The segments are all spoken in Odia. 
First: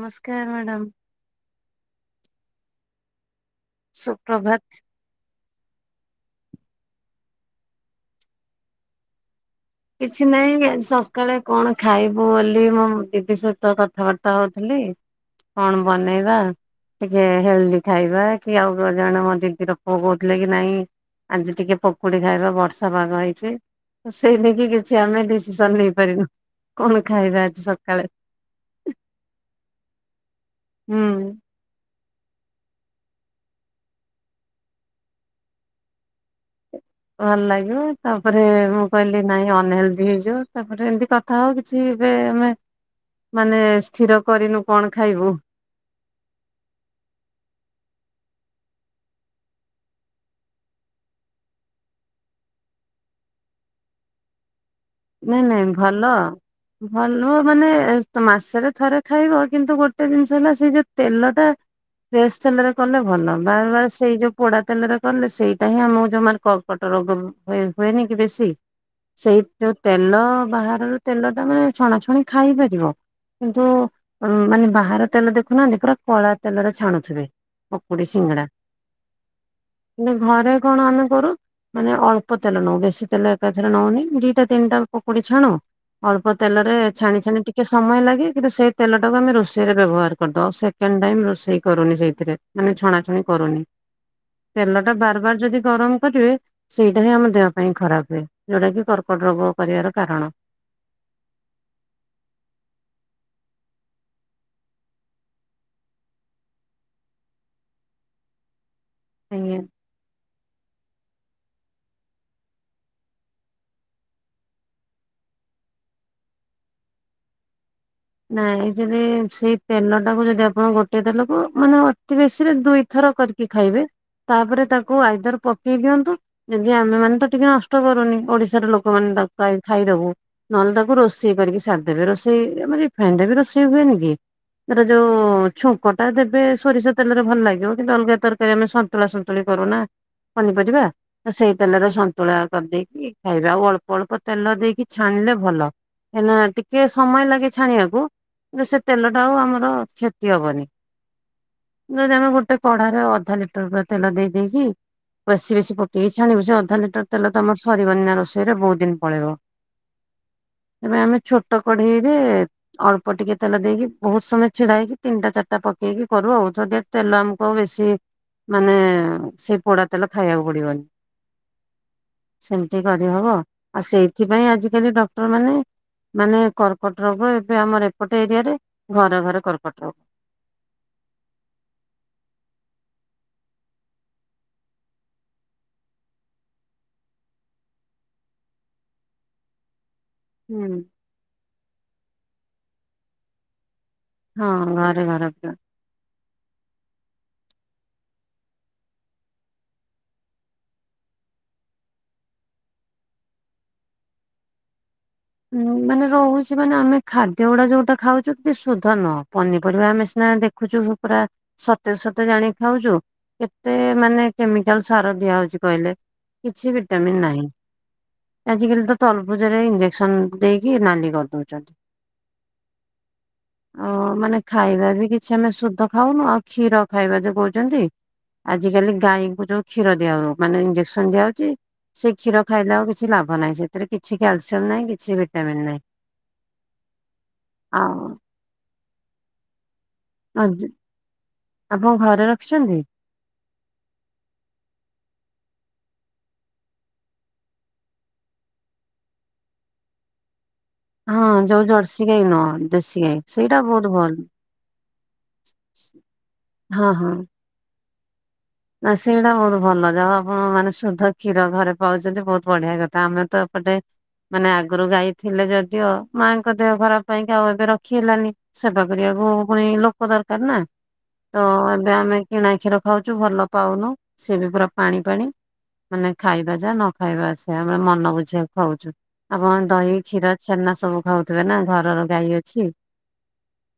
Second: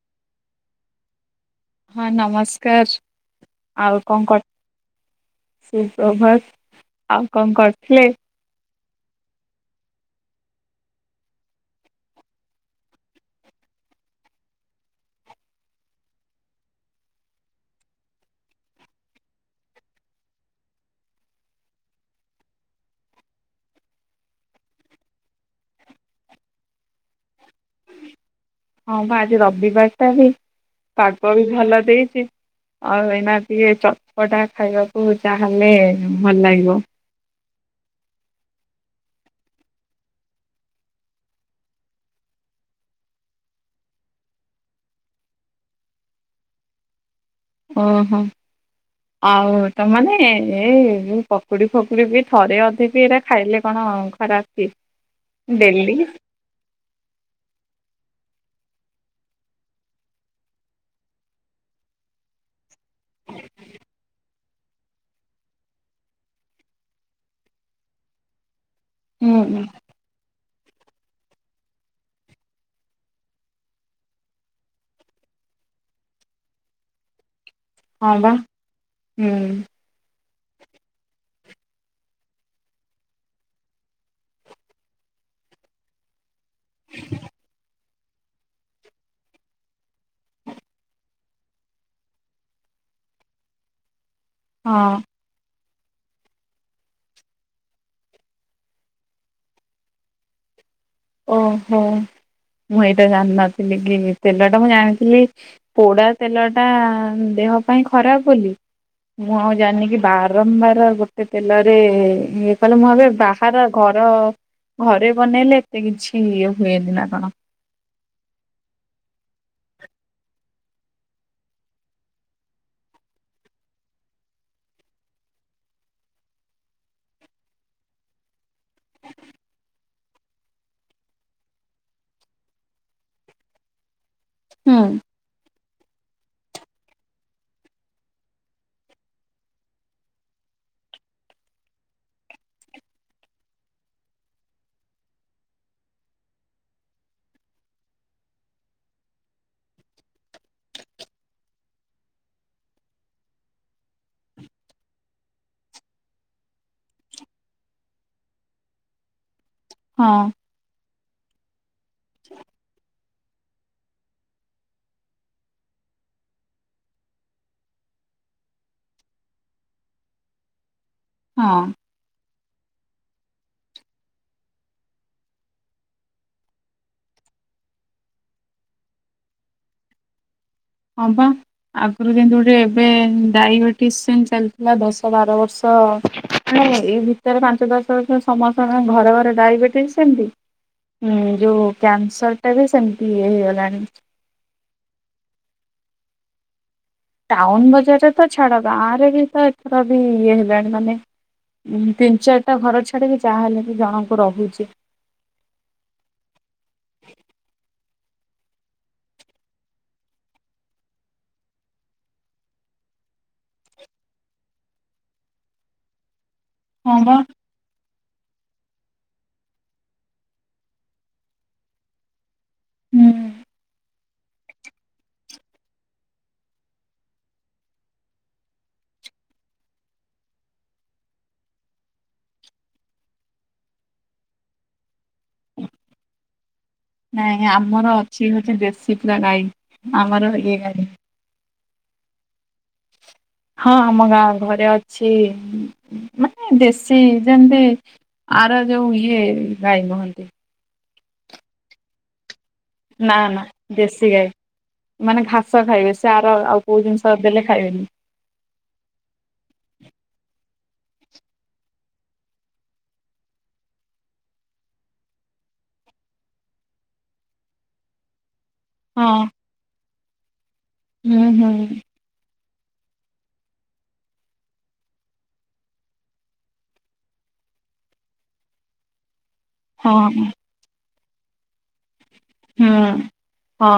ନମସ୍କାର ମ୍ୟାଡ଼ାମ୍। ହଁ ନମସ୍କାର ଆଉ କଣ କ ସୁପ୍ରଭାତ ସୁପ୍ରଭାତ ଆଉ କଣ କରୁଥିଲେ? କିଛି ନାଇଁ ସକାଳେ କଣ ଖାଇବୁ ବୋଲି ମୋ ଦିଦି ସହିତ କଥାବାର୍ତ୍ତା ହଉଥିଲି। କଣ ବନେଇବା ଟିକେ ହେଲ୍ଦି ଖାଇବା କି ଆଉ ଜଣେ ମୋ ଦିଦି ର ପୁଅ କହୁଥିଲେ କି ନାଇଁ ଆଜି ଟିକେ ପକୁଡି ଖାଇବା ବର୍ଷା ପାଗ ହେଇଛି ସେଇ କିଛି ଆମେ ଡିସିସନ ନେଇପାରିନୁ କଣ ଖାଇବା ଆଜି ସକାଳେ ହଁ ମୁଁ ଆଜି ରବିବାର ଟା ବି ହୁଁ। ପାଗ ବି ଭଲ ଦେଇଛି ଆଉ ଏଇନା ଟିକେ ଚଟ୍ପଟା ଖାଇବାକୁ ଚାହେଲେ ଭଲ ଲାଗିବ ଭଲ ଲାଗିବ ତାପରେ ମୁଁ କହିଲି ନାଇଁ ଅନହେଲଦି ହେଇଯିବ ତାପରେ ଏମତି କଥା ଆଉ କିଛି ଏବେ ଆମେ ମାନେ ସ୍ଥିର କରିନୁ କଣ ଖାଇବୁ ଓହୋ। ଆଉ ତମେ ମାନେ ଏଇ ଯୋଉ ପକୁଡି ଫକୁଡି ବି ଥରେ ଅଧେ ବି ଏଇରା ଖାଇଲେ କଣ ଖରାପ କି? ନାଇଁ ନାଇଁ ଡେଲି ଭଲ। ଭଲ ମାନେ ମାସରେ ଥରେ ଖାଇବ କିନ୍ତୁ ଗୋଟେ ଜିନିଷ ହେଲା ସେଇ ଯୋଉ ତେଲ ଟା ଫ୍ରେଶ ତେଲରେ କଲେ ଭଲ ବାରବାର ସେଇ ଯୋଉ ପୋଡା ତେଲରେ କଲେ ସେଇଟା ହିଁ ଆମକୁ ଜମା କ ପେଟରୋଗ ରୋଗ ହୁଏନି କି ବେଶୀ ହୁଁ ସେଇ ଯୋଉ ତେଲ ବାହାରର ତେଲ ତମେ ଛଣାଛଣି ଖାଇପାରିବ କିନ୍ତୁ ମାନେ ବାହାର ତେଲ ଦେଖୁନାହାନ୍ତି ପୁରା କଳା ତେଲରେ ଛାଣୁଥିବେ ପକୁଡ଼ି ହଁ ବା ସିଙ୍ଗେଡ଼ା। ହୁଁ ନା ଘରେ କଣ ଆମେ କରୁ ମାନେ ଅଳ୍ପ ତେଲ ନଉ ବେଶୀ ତେଲ ଏକାଥରେ ନଉନି ଦିଟା ତିନିଟା ପୋକୁଡି ଛାଣ ଅଳ୍ପ ତେଲରେ ଛାଣି ଛାଣି ଟିକେ ସ୍ ସମୟ ଲାଗେ କିନ୍ତୁ ସେଇ ତେଲଟାକୁ ଆମେ ରୋଷେଇରେ ବ୍ୟବହାର କରିଦଉ ଆଉ ସେକେଣ୍ଡ ଟାଇମ ରୋଷେଇ କରୁନି ସେଇଥିରେ। ମାନେ ଛଣାଛଣି କରୁନି ତେଲ ଟା ହଁ ବାରବାର ଯଦି ଗରମ କରିବେ ସେଇଟା ହିଁ ଆମ ଦେହ ପାଇଁ ଖରାପ ହୁଏ। ଯୋଉଟା କି କର୍କଟ ରୋଗ କରିବାର କାରଣ ଓହୋ ମୁଁ ଏଇଟା ଜାଣିନଥିଲି କି ତେଲ ଟା ମୁଁ ଜାଣିଥିଲି ପୋଡା ତେଲ ଟା ଦେହ ପାଇଁ ଖରାପ ବୋଲି ମୁଁ ଆଉ ଆଜ୍ଞା। ଜାଣିକି ବା ବାରମ୍ବାର ଗୋଟେ ତେଲରେ ଇଏ କଲେ ମୁଁ ଭାବେ ବାହାର ଘର ଘରେ ବନେଇଲେ ଏତେ କିଛି ଇଏ ହୁଏନି ନା କଣ। ନାଇଁ ଯଦି ସେଇ ତେଲ ଟାକୁ ଯଦି ଆପଣ ଗୋଟେ ତେଲକୁ ମାନେ ଅତି ବେଶୀ ରେ ଦୁଇଥର କରି କି ଖାଇବେ। ତାପରେ ତାକୁ ଆଇଦର ପକେଇ ଦିଅନ୍ତୁ ଯଦି ଆମେ ମାନେ ତ ଟିକେ ନଷ୍ଟ କରୁନି ଓଡିଶ୍ ଥରେ ଲୋକମାନେ ତାକୁ ଖାଇଦବୁ ନହେଲେ ତାକୁ ରୋଷେଇ କରିକି ସାରିଦେବେ ରୋଷେଇ ମାନେ ହାଣ୍ଡିରେ ରୋଷେଇ ହୁଏନି କି ହୁଁ। ଧରା ଯାଉ ଛୁଙ୍କ ଟା ଦେବେ ସୋରିଷ ତେଲରେ ଭଲ ଲାଗିବ କିନ୍ତୁ ଅଲଗା ତରକାରୀ ଆମେ ସନ୍ତୁଳା ସନ୍ତୁଳି କରୁନା। ପନିପରିବା? ସେଇ ତେଲରେ ସନ୍ତୁଳା କରିଦେଇକି ଖାଇବା ଆଉ ଅଳ୍ପ ଅଳ୍ପ ତେଲ ଦେଇକି ଛାଣିଲେ ଭଲ। କାଇଁ ନା ଟିକେ ସମୟ ଲାଗେ ଛାଣିବାକୁ। କୁ କିନ୍ତୁ ସେ ତେଲଟା ଆଉ ଆମର କ୍ଷତି ହବନି। ଯଦି ଆମେ ଗୋଟେ କଢାରେ ଅଧା ଲିଟର ପୁରା ତେଲ ଦେଇଦେଇକି ବେଶୀ ବେଶୀ ପକେଇ ଛାଣିବୁ ସେ ଅଧା ଲିଟର ତେଲ ଆମର ସରିବନିଆ ରୋଷେଇରେ ବହୁତ ଦିନ ପଳେଇବ। ହଁ। ଏବେ ଆମେ ଛୋଟ କଢେଇ ରେ ଅଳ୍ପ ଟିକେ ତେଲ ଦେଇକି ବହୁତ ସମୟ ଛିଡା ହେଇକି ତିନିଟା ଚାରିଟା ପକେଇକି କରୁ ଆଉ। ଶୋ ଦ୍ୟାଟ ତେଲ ଆମକୁ ଆଉ ବେଶୀ ମାନେ ସେ ପୋଡା ତେଲ ଖାଇବାକୁ ପଡିବନି। ହଁ। ସେମତି କରିହବ। ଆଉ ସେଇଥିପାଇଁ ଆଜିକାଲି ଡକ୍ଟର ମାନେ ମାନେ କର୍କଟ ରୋଗ ଏବେ ଆମର ଏପଟେ ଏରିଆରେ ଘରେ ଘରେ କର୍କଟ ରୋ। ହଁ ପା। ଆଗୁରୁ ଯେମତୀ ଗୋଟେ ଏବେ ଡାଇବେଟିସ ସେଏନ୍ତି ଚାଲିଥିଲା ଦଶ ବାର ବର୍ଷ ନାଇଁ ଏଇ ଭିତରେ ପାଞ୍ଚ ଦଶ ବର୍ଷ ସମସ୍ତଙ୍କ ଘର ଘରେ ଡାଇବେଟିସ୍ ସେମିତି। ହୁଁ। ହୁଁ ଯୋଉ କ୍ୟାନସର ଟା ବି ସେମିତି ଇଏ ହେଇଗଲାଣି। ହଁ ଘର ଘରେ ପୁରା। ଟାଉନ ବଜାରରେ ତ ଛାଡ଼ ଗାଁ ରେ ବି ତ ଏପଟ ବି ଇଏ ହେଲାଣି ମାନେ। ଉଁ ତିନ ଚାରିଟା ଘର ଛାଡିକି ଯାହାହେଲେ କି ଜଣଙ୍କୁ ରହୁଚି। ହୁଁ ମାନେ ରହୁଚି ମାନେ ଆମେ ଖାଦ୍ୟ ଗୁଡା ଯୋଉଟା ଖାଉଚେ ସୁଦ୍ଧ ନୁହ। ପନିପରିବା ଆମେ ସିନା ଦେଖ ଖୁଚୁ ପୁରା। ସତେଜ ସତେଜ ଆଣିକି ଖାଉଚୁ। କେତେ ମାନେ କେମିକାଲ ସାର ଦିଆହଉଚି କହିଲେ। କିଛି ହଁ ବା ଭିଟାମନ୍ ନାହିଁ। ଆଜି କାଲି ତ ତରଭୂଜରେ ଇଞ୍ଜେ ସନ ଦେଇକି ନାଲି କରିଦଉଚନ୍ତି। ହୁଁ। ହ ମାନେ ଖାଇବା ବି କିଛି ଆମେ ସୁଦ୍ଧ ଖାଉନୁ। ଆଉ କ୍ଷୀର ଖାଇବା ଯେ କଉଚନ୍ତି। ଆଜିିକାଲି ଗାଈଙ୍କୁ ଯୋଉ କ୍ଷୀର ଦିଆ ହଉ ମାନେ ଇଞ୍ଜେକ୍ସନ ଦିଆହଉଚି। ସେ କ୍ଷୀର ଖାଇଲେ ଆଉ କିଛି ଲାଭ ନାହିଁ। ସେଥିରେ କିଛି କ୍ୟାଲ ଟାମିନ ନାଇଁ କିଛି ଭିଟାମିନ୍ ନାଇଁ। ନାଇଁ ଆମର ଅଛି ହଉଚି ଦେଶୀ ପୁରା ଗାଈ। ଆମର ଇଏ ଆଉ ଗାଈ ନୁହେଁ। ଆପଣ ଘରେ ରଖିଚନ୍ତି। ହଁ ଆମ ଗାଁ ଘରେ ଅଛି ଉଁ। ମାନେ ଦେଶୀ ଯେମିତି ଆର ଯୋଉ ଇଏ ଗାଈ ମୁହଁନ୍ତି। ହଁ ଯୋଉ ଜର୍ସି ଗାଈ ନୁହଁ। ଦେଶୀ ଗାଈ ନା-ନା ସେଇଟା ବହୁତ ଦେଶୀ ଭଲ। ଗାଈ ମାନେ ଘାସ ଖାଇବେ। ସେ ଆର ଆଉ କୋଉ ହଁ ହଁ ଜିନିଷ ଦେଲେ ଖାଇବେନି। ନା ସେଇଗୁଡ଼ା ବହୁତ ଭଲ ଯାହା ଆପଣ ମାନେ ସୁଦ୍ଧ କ୍ଷୀର ଘରେ ପାଉଚନ୍ତି। ବହୁତ ବଢିଆ କଥା। ଆମେ ତ ଏପଟେ ମାନେ ଆଗରୁ ଗାଈ ଥିଲେ ଯଦିଓ ମାଙ୍କ ଦେହ ଖରାପ ପାଇଁ କା ଆଉ ଏବେ ରଖି ହେଲାନି। ସେବା ହଁ କରିବାକୁ ପୁଣି ଲୋକ ଦରକାର ନା। ହୁଁ ତ ହୁଁ ଏବେ ଆମେ କିଣା କ୍ଷୀର ଖାଉଚୁ ଭଲ ପାଉନୁ। ସେବି ପୁରା ପାଣି-ପାଣି। ମାନେ ଖାଇବା ଯା ନ ଖାଇବା ସେୟା ଆମର ମନ ବୁଝେଇବାକୁ ଖାଉଚୁ। ଆପଣ ଦହି ହଁ କ୍ଷୀର ଛେନା ସବୁ ଖାଉଥିବେ ନା? ଘରର ଗାଈ ଅଛି ହୁଁ ହଁ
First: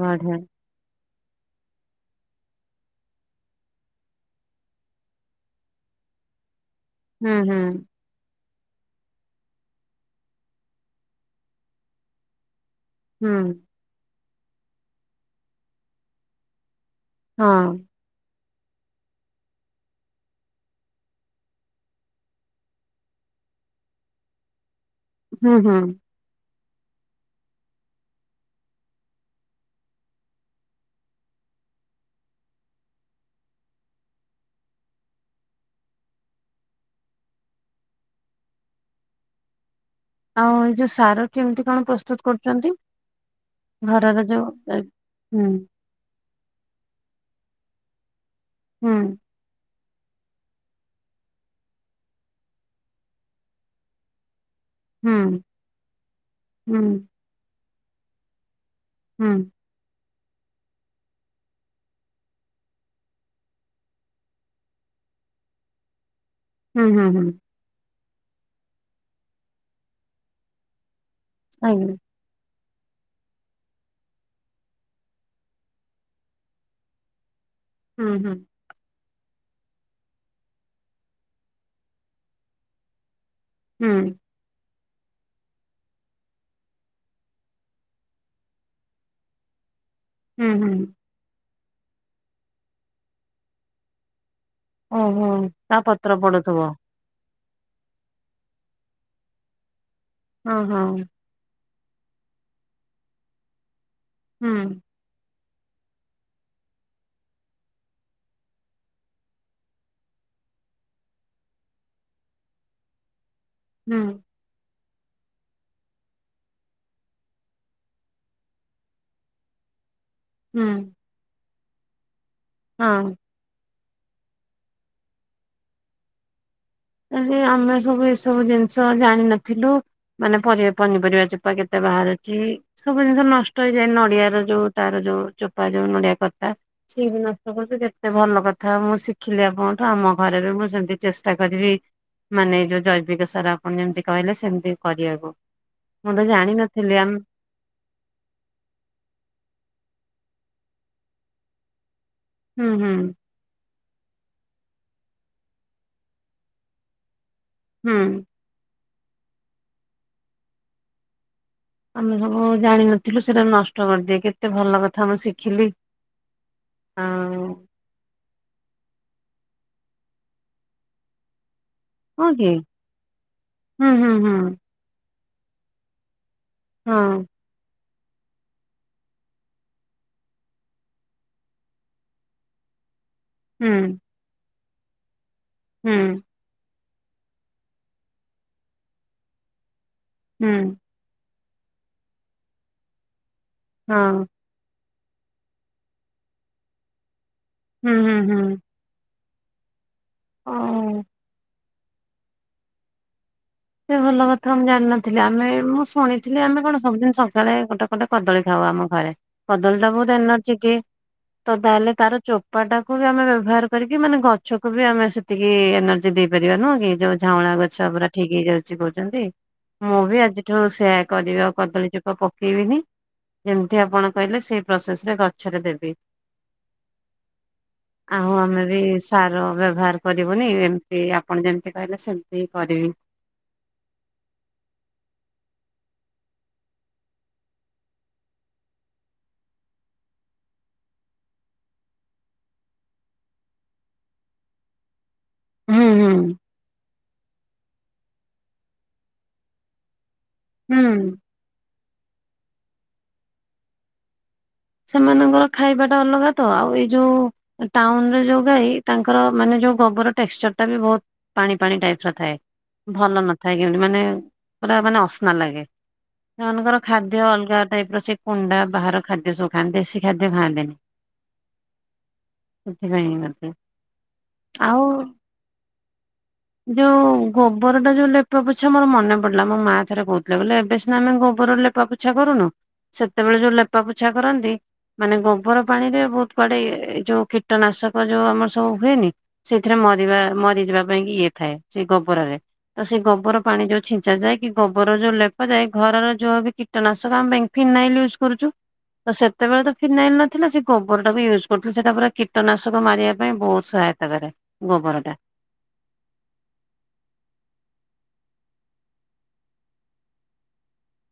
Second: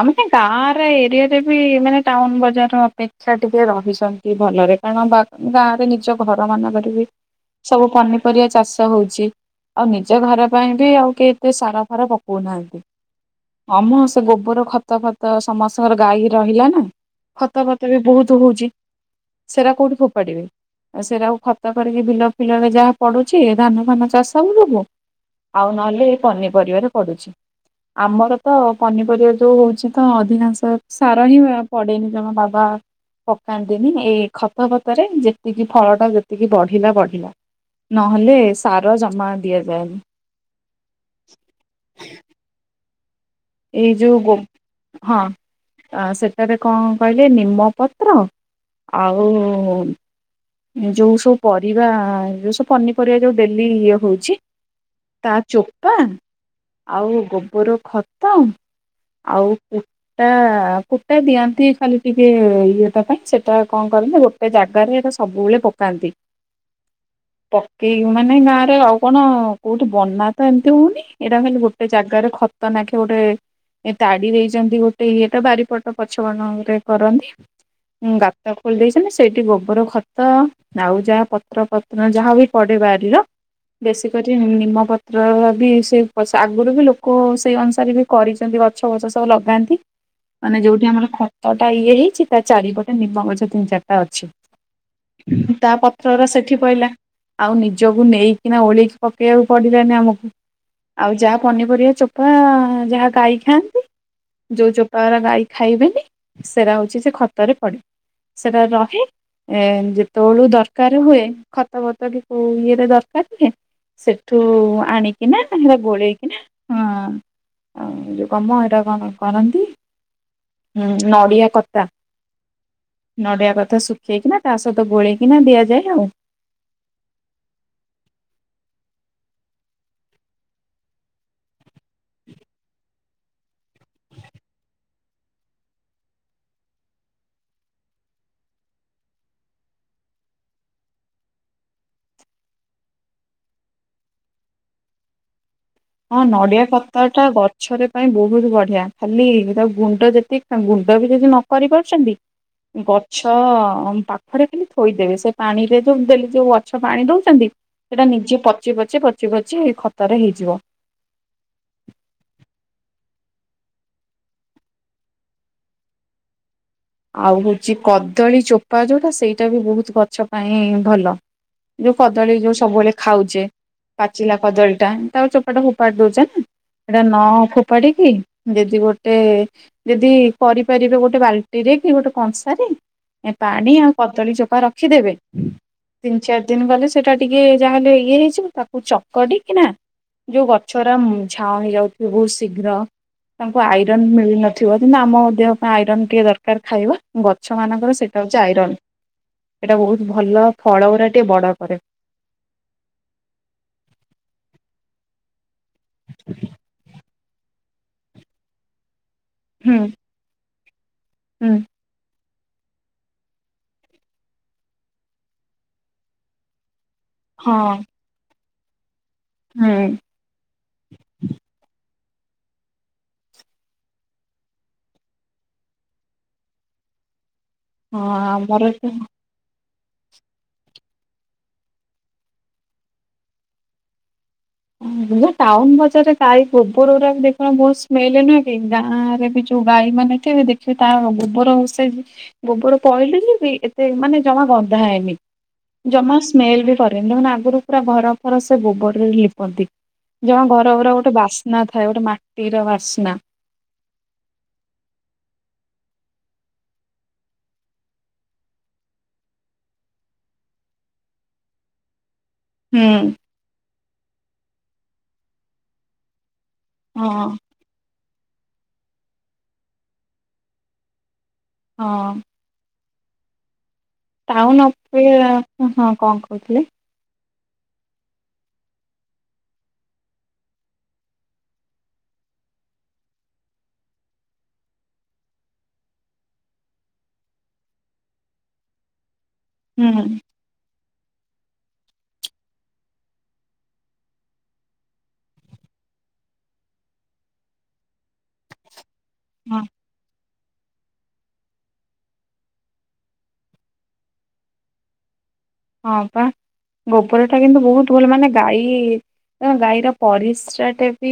ଆମୋ କେଁ ବଢିଆ। ଗାଁରେ ଏରିଆ ଜେବି ମାନେ ଟାଉନ ବଜାର ଅପେକ୍ଷା ଟିକେ ରହିଛନ୍ତି ଭଲରେ। କାରଣ ବା ଗାଁ ରେ ନିଜ ଘର ମାନଙ୍କରେ ବି ହୁଁ ହୁଁ ସବୁ ପନିପରିବା ଚାଷ ହଉଚି। ଆଉ ନିଜ ଘର ପାଇଁ ବି ଆଉ କେତେ ସାରା ଘର ପକଉନାହାନ୍ତି। ହୁଁ। ହଁମ ସେ ଗୋବର ଖତ ଫତ ସମସ୍ତଙ୍କର ଗାଈ ରହିଲା ନା। ହଁ ଖତ ଫତ ବି ବହୁତ ହଉଚି। ସେରା କଉଠି ଫୋପାଡିବେ। ଆଉ ସେଇଟାକୁ ଖତ କରିକି ବିଲ ଫିଲରେ ଯାହା ପଡୁଛି ଧାନ ଫାନ ଚାଷ ଉବୁପୁ। ହୁଁ ଆଉ ହୁଁ ନହେଲେ ଏ ପନିପରିବାରେ ପଡୁଛି। ଆମର ତ ପନିପରିବା ଯୋଉ ହଉଚି ତ ଅଧିକାଂଶ ସାର ହିଁ ପଡ଼େନି ଜମା ବାବା। ପକାନ୍ତିନି। ଏଇ ଖତ ଫତରେ ଯେତିକି ଫଳ ଟା ଯେତିକି ବଢିଲା-ବଢିଲା। ନହେଲେ ସାର ଜମା ଦିଆଯାଏନି ଆଉ ଏଇ ଯୋଉ ସାର କେମିତି କଣ ପ୍ରସ୍ତୁତ କରୁଛନ୍ତି ଏଇ ଘରର ଯୋଉ ଏ, ହଁ ହୁଁ ସେଠାରେ କଣ କହିଲେ ନିମପତ୍ର ହୁଁ ଆଉ ଯେଉଁ ସବୁ ପରିବା ଯେଉଁ ସବୁ ପନିପରିବା ଯେଉଁ ଡେଲି ଇଏ ହଉଛି ହୁଁ ତା ଚୋପା ହୁଁ ଆଉ ଗୋବର ଖତ ହୁଁ ଆଉ ତା କୁଟା ଦିଅନ୍ତି ଖାଲି ଟିକେ ଇଏଟା ପାଇଁ ସେଟା କଣ କରନ୍ତି ଗୋଟେ ଜାଗାରେ ସବୁବେଳେ ପକାନ୍ତି ହୁଁ ହୁଁ ହୁଁ ପକେଇ ମାନେ ଗାଁରେ ଆଉ କଣ କୋଉଠି ବନା ତ ଏମିତି ହଉନି। ଏଇଟା କଲେ ଗୋଟେ ଆଜ୍ଞା ଜାଗାରେ ଖ ତ ନାଖେ ଗୋଟେ ତାଡି ଦେଇଛନ୍ତି ଗୋଟେ ଇଏଟା ବାରିପଟ ପଛଗଣରେ କରନ୍ତି। ହୁଁ ହୁଁ ଗତ ଖୋଲି ଦେଇଛନ୍ତି ନା ସେଇଠି ଗୋବର ଖତ ତ ଆଉ ଯାହା ପତ୍ର ପତ୍ର ଯାହା ବି ପଡ଼ିପାରିବ ହୁଁ ବେଶୀ କରି ନିମପତ୍ର ବି ସେ ଆଗରୁ ବି ଲୋକ ସେଇ ଅନୁସାରେ ବି କରିଛନ୍ତି। ଛ ବଛ ସବୁ ଲଗାନ୍ତି। ହୁଁ ମାନେ ହୁଁ ଯୋଉଠି ଆମର ଖତ ଟା ଇଏ ହେଇଛି ତା ଚାରିପଟେ ନିମ୍ବ ଗଛ ତିନି ଚାରିଟା ଅଛି। ଓହୋ ତା ପତ୍ର ପତ୍ରର ସେଠି ପଡୁଥିବ ପଇଲା ଆଉ ନିଜକୁ ନେଇକିନା ଓଳେଇକି ପକେଇବାକୁ ପଡିଲାନି ଆମକୁ। ହଁ ହଁ ଆଉ ଯାହା ପନିପରିବା ଚୋ ପା ଯାହା ଗାଈ ଖାଆନ୍ତି ହୁଁ ଯୋଉ ଚୋ ପା ରା ଗାଈ ଖାଇବେନି ସେଟା ହଉଛି ସେ ଖତରେ ପଡି। ସେଟା ରହେ ଏ ଯେତେବେଳୁ ଦରକାର ହୁଏ ଖତ ଭତ କି କୋଉ ଇଏରେ ଦରକାର ହୁଏ ହୁଁ ସେ ଠୁ ଆଣିକିନା ଆମର ଗୋଳେଇକିନା ହଁ ଆଉ ଏ ଯୋଉ କଣ ମ ହେଟା କଣ କରନ୍ତି ହୁଁ ନଡ଼ିଆ କତା ହଁ ନଡ଼ିଆ କତା ଶୁଖେଇକିନା ତା ସହିତ ଗୋଳେଇକିନା ଦିଆଯାଏ ଆଉ। ହେଲେ ଆମେ ସବୁ ଏସବୁ ଜିନିଷ ଜାଣିିନଥିଲୁ ମାନେ ପରିବା ପନିପରିବା ଚୋ ଚୋପା କେତେ ବାହାରୁଛି। ସବୁ ଜିନିଷ ନଷ୍ଟ ହେଇଯାଏ ନଡିଆର ଯୋଉ ତାର ଯୋଉ ଚୋପା ଯୋଉ ନଡିଆ କତା। ସିଏ ବି ନଷ୍ଟ କରୁଛି କେତେ ଭଲ କଥା ମୁଁ ଶିଖିଲି ଆପଣଙ୍କଠୁ ଆମ ଘରେ ବି ମୁଁ ସେମିତି ଚେଷ୍ଟା କରିବି। ମାନେ ଏଇ ଯୋଉ ଜୈବିକ ସାର ଆପଣ ଯେମିତି କହିଲେ ସେମିତି କରିବାକୁ। ମୁଁ ତ ହଁ ନଡିଆ ଜାଣିନଥିଲି ଆମ କତାଟା ବର୍ ଗଛର ପାଇଁ ବହୁତ ବଢିଆ ଖାଲି ତା ଗୁଣ୍ଡ ଯେତିକି ଗୁଣ୍ଡ ବି ଯଦି ନ କରି ପାରୁଛନ୍ତି ହୁଁ ହୁଁ ଗଛ ତ ପାଖରେ ଖାଲି ଥୋଇଦେବେ ସେ ପାଣିରେ ଯୋଉ ଡେଲି ଯୋଉ ଗଛ ପାଣି ଦେଉଛନ୍ତି। ହୁଁ। ସେଇଟା ନିଜେ ପଚି ପଚି ପଚି ପଚି ଖତରେ ହେଇଯିବ। ଆମେ ସବୁ ଜାଣିିନଥିଲୁ ସେଟା ନଷ୍ଟ କରିଦିଏ କେତେ ଭଲ କଥା ମୁଁ ଶିଖିଲି। ଆଉ ହଉଛି କଦଳୀ ଚୋପା ଯୋଉଟା ସେଇଟା ବି ବହୁତ ଗଛ ପାଇଁ ଭଲ। ଯୋଉ ହଁ କଦଳୀ କି ଯୋଉ ସବୁବେଳେ ଖାଉଛେ ହୁଁ ହୁଁ ହୁଁ ପାଚିଲା କଦଳୀ ଟା ତାର ଚୋପାଟା ଫୋପାଡ଼ି ଦଉଛ ନା ହଁ ସେଇଟା ନ ଫୋ ପାଡ଼ିକି ଯଦି ଗୋଟେ ଯଦି କରିପାରିବେ ଗୋଟେ ବାଲ୍ ଟିରେ କି ଗୋଟେ କଂସାରେ ହୁଁ ପାଣି ଆଉ କଦଳୀ ଚୋପା ରଖିଦେବେ। ହୁଁ। ତିନି ଚାରି ଦିନ ଗଲେ ସେଟା ଟିକେ ଯାହାହେଲେ ଇଏ ହେଇଯିବ ତାକୁ ଚକଟି କିନା ଯୋଉ ହୁଁ ଗଛରା ଝାଉଁଳି ଯାଉଥିବେ ବହୁତ ଶୀଘ୍ର ତାଙ୍କୁ ହଁ ଆଇରନ୍ ମିଳିନ ଥିବ କିନ୍ତୁ ଆମ ଦେହ ପାଇଁ ଆଇରନ୍ ଟିକେ ଦରକାର ଖାଇବା ଗଛ ହୁଁ ମାନଙ୍କର ସେ ହୁଁ ଟା ହଉଛି ହୁଁ ଆଇରନ୍ ଏଇଟା ବହୁତ ଭଲ ଓ ଫଳ ଗୁଡ଼ା ଟିକେ ବଡ଼ କରେ। ସେ ଭଲ କଥା ମୁଁ ଜାଣିନଥିଲି ଆମେ ମୁଁ ଶୁଣିଥିଲି ଆମେ କଣ ସବୁଦିନ ସକାଳେ ଗୋଟେ ଗୋଟେ କଦଳୀ ଖାଉ ଆମ ଘରେ କଦଳୀ ହୁଁ ଟା ବହୁତ ଏନର୍ଜି କି ହୁଁ ତ ତାହେଲେ ତାର ଚୋ ପାଟାକୁ ବି ଆମେ ବ୍ୟବହାର କରିକି ମାନେ ଗଛକୁ ବି ଆମେ ସେତିକି ଏନର୍ଜି ଦେଇପାରିବା ନୁହଁ କି ଯୋଉ ଝାଉଁଳା ହଁ ଗଛ ପୁରା ଠିକ ହେଇଯାଉଛି କହୁଛନ୍ତି ହୁଁ ମୁଁ ବି ଆଜି ଠୁ ସେଇଆ କରିବି ଆଉ କଦଳୀ ଚୋପା ପକେଇବିନି ଯେମିତି ଆପଣ କହିଲେ ସେଇ ପ୍ରୋସେସ ରେ ଗଛରେ ଦେବି [unintelligible] ଆଉ ଆମେ ଆମର ବି ତ ସାର ବ୍ୟବହାର କରିବୁନି ଏମିତି ଆପଣ ଯେମିତି କହିଲେ ସେମିତି ହିଁ କରିବି ମୁଁ ଟାଉନ ବଜାରରେ ଗାଈ ଗୋବର ଗୁଡା ବି ଦେଖ ବହୁତ ସ୍ମେଲ ନୁହେଁ କି ଗାଁ ରେ ବି ଯୋଉ ଗାଈ ମାନେ କେବେ ଦେଖିବେ ତା ଗୋବର ହସ ଗୋବର ପହିଲି ଯିବି ଏତେ ମାନେ ଜମା ଗନ୍ଧାଏନି ହୁଁ ହୁଁ ଜମା ସ୍ମେଲ ବି କରେନି ଦେଖୁନୁ ଆଗରୁ ପୁରା ଘର ଫର ସେ ଗୋବରରେ ଲିପନ୍ତି ଜଣ ଘରରା ହୁଁ ଗୋଟେ ବାସ୍ନା ଥାଏ ଗୋଟେ ମାଟିର ବାସ୍ନା ସେମାନଙ୍କର ଖାଇବାଟା ଅଲଗା ତ। ଆଉ ଏଇ ଯୋଉ ଟାଉନରେ ଯୋଉ ଗାଈ ତାଙ୍କର ମାନେ ଯୋଉ ଗୋବର ଟେକ୍ସଚର ଟା ବି ବହୁତ ପାଣି ପାଣି ଟାଇପସରଥାଏ। ହୁଁ ଭଲ ନଥାଏ କେମିତି ମାନେ [inaudible] ପୁରା ମାନେ ଅସ୍ନା ଲାଗେ [inaudible] ସେମାନଙ୍କର ଖାଦ୍ୟ ହଁ ଅଲଗା ଟାଇପ ର ସେ କୁଣ୍ଡା ବାହାର ଖାଦ୍ୟ ସବୁ ଖାଆନ୍ତି ଦେଶୀ ଖାଦ୍ୟ ଖାଆନ୍ତେନି। ହଁ। ଖାଇ ନଥାନ୍ତି। ଟାଉନ ଅ [inaudible] ପେରା ହଁ କଣ କହୁଥିଲି? ଯଉ ଗୋବର ଟା ଯୋଉ ଲେପା ପୋଛା ମୋର ମନେ ପଡିଲା। ମୋ ମା ଥରେ କହୁଥିଲେ ଏବେ ସିନା ଆମେ ଗୋବରରେ ଆମେ ଲେପା ପୋଛା କରୁନୁ ସେତେବେଳେ ଯୋଉ ଲେପା ପୋଛା କରନ୍ତି। ମାନେ ଗୋବର ପାଣିରେ ବହୁତ କୁଆଡେ ଇଏଏ ଏ ଯୋଉ କୀଟନାଶକ ଯୋଉ ଆମର ସବୁ ହୁଏନି ସେଥିରେ ହୁଁ ମରିବା ମରିଯିବା ପାଇଁ ଇଏ ଥାଏ ସେ ଗୋବରରେ ତ ସେ ଗୋବର ପାଣି ଯୋଉ ଛିଞ୍ଚା ଯାଏ କି ଗୋବର ଯୋଉ ଲେପ ଯାଏ ଘରର ଯୋଉ ବି କିଟ କୀଟନାଶକଙ୍କ ପାଇଁ ଫିନାଇଲ ୟୁଜ୍ କରୁଛୁ। ତ ହଁ ସେତେବେଳେ ତ ଫିନାଇଲ ନଥିଲା ସେ ଗୋବର ଟାକୁ ୟୁଜ୍ କରୁଥିଲେ ସେଟା ପୁରା କୀଟନାଶକ ମାରିବା ପାଇଁ ବହୁତ ସହାୟତା କରେ। ଗୋବର ଟା। ହଁ ପା [inaudible] ଗୋବର ଟା କିନ୍ତୁ ବହୁତ ଭଲ ମାନେ ଗାଈ କଣ ଗାଈର ପରିସ୍ରା ଟେ ବି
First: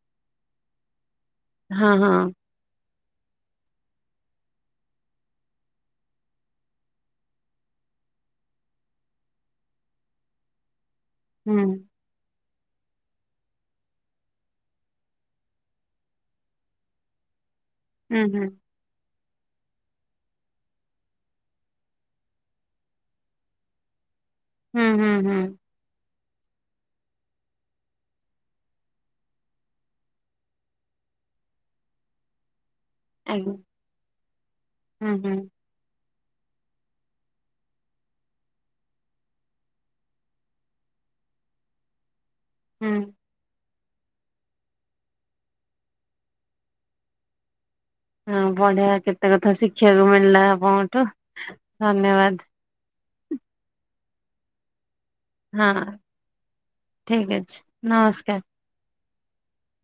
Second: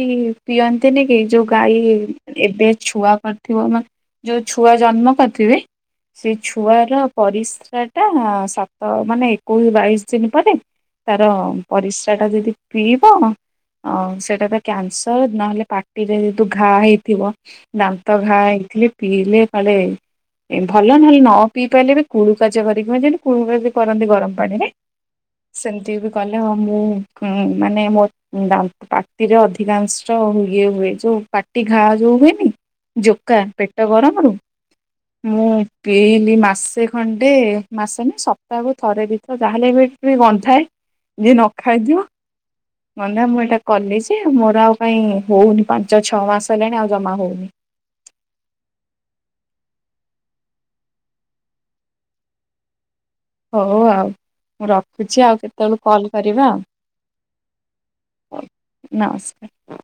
ପିଅନ୍ତିନି କି ଯୋଉ ଗାଈ ହଁ ହଁ ଏବେ ଛୁଆ କରିଥିବ ମାନେ [inaudible] ଯୋଉ ଛୁଆ ଜନ୍ମ କରିଥିବେ ସେ ଛୁଆର ପରିସ୍ରା ଟା ସତ ମାନେ କୋଉ ବାଇଶି ଦିନ ପରେ [inaudible] ତାର ହୁଁ। ପରିସ୍ରା ଟା ଯେମିତି ପିଇବ ହଁ [inaudible] ଓ ସେଇଟା ତ କ୍ୟାନସର ନହେଲେ ପାଟିରେ ତୁ ଘା ହେଇଥିବ। ଦାନ୍ତ ହୁଁ ଘା ହୁଁ ହେଇଥିଲେ ପିଇଲେ କାଳେ ଭଲ ନହେଲେ ନ ପିଇ ପାରଲେ ବି କୁଳୁ କାଜ କରିକି କୁଳୁକାଚ କରନ୍ତି ଗରମ ପାଣିରେ। ହୁଁ। ହୁଁ। ହୁଁ। ସେମିତି ବି କଲେ ହ ମୁଁ ଉଁ ମାନେ ମୋର ଉ ଦାନ୍ତ ପାଟିରେ ଅଧିକାଂଶ ଇଏ ହୁଏ ଯୋଉ ପାଟି ଘା ଯୋଉ ହୁଏନି। ଜୋକା ଆଜ୍ଞା ପେଟ ଗରମରୁ ହୁଁ [inaudible] ହୁଁ ମୁଁ। ହେଇନି ମାସେ ଖଣ୍ଡେ, ମାସେ ନା ସପ୍ତାହକୁ ଥରେ ବି ତ ତାହେଲେ ଏବେ ଏବେ ଗନ୍ଧାଏ [inaudible] ଯିଏ ନ ଖାଇଥିବ ହୁଁ। [inaudible] ଗନ୍ଧା ମୁଁ ଏଇଟା କଲି ଯେ ମୋର ଆଉ କାଇଁ ହଉନି ପାଞ୍ଚ ଛଅ ମାସ ହେଲାଣି ଆଉ ଜମା ହଉନି। ହଁ ବଢ଼ିଆ କେତେ କଥା ଶିଖିବାକୁ ମିଳିଲା ଆପଣଙ୍କଠୁ ଧନ୍ୟବାଦ। ହଉ ଆଉ [inaudible] ମୁଁ ରଖୁଛି ଆଉ। କେତେବେଳୁ ହଁ କଲ୍ କରିବା ଠିକ ଅଛି [inaudible] ନମସ୍କାର। ହଉ [inaudible] ନାସ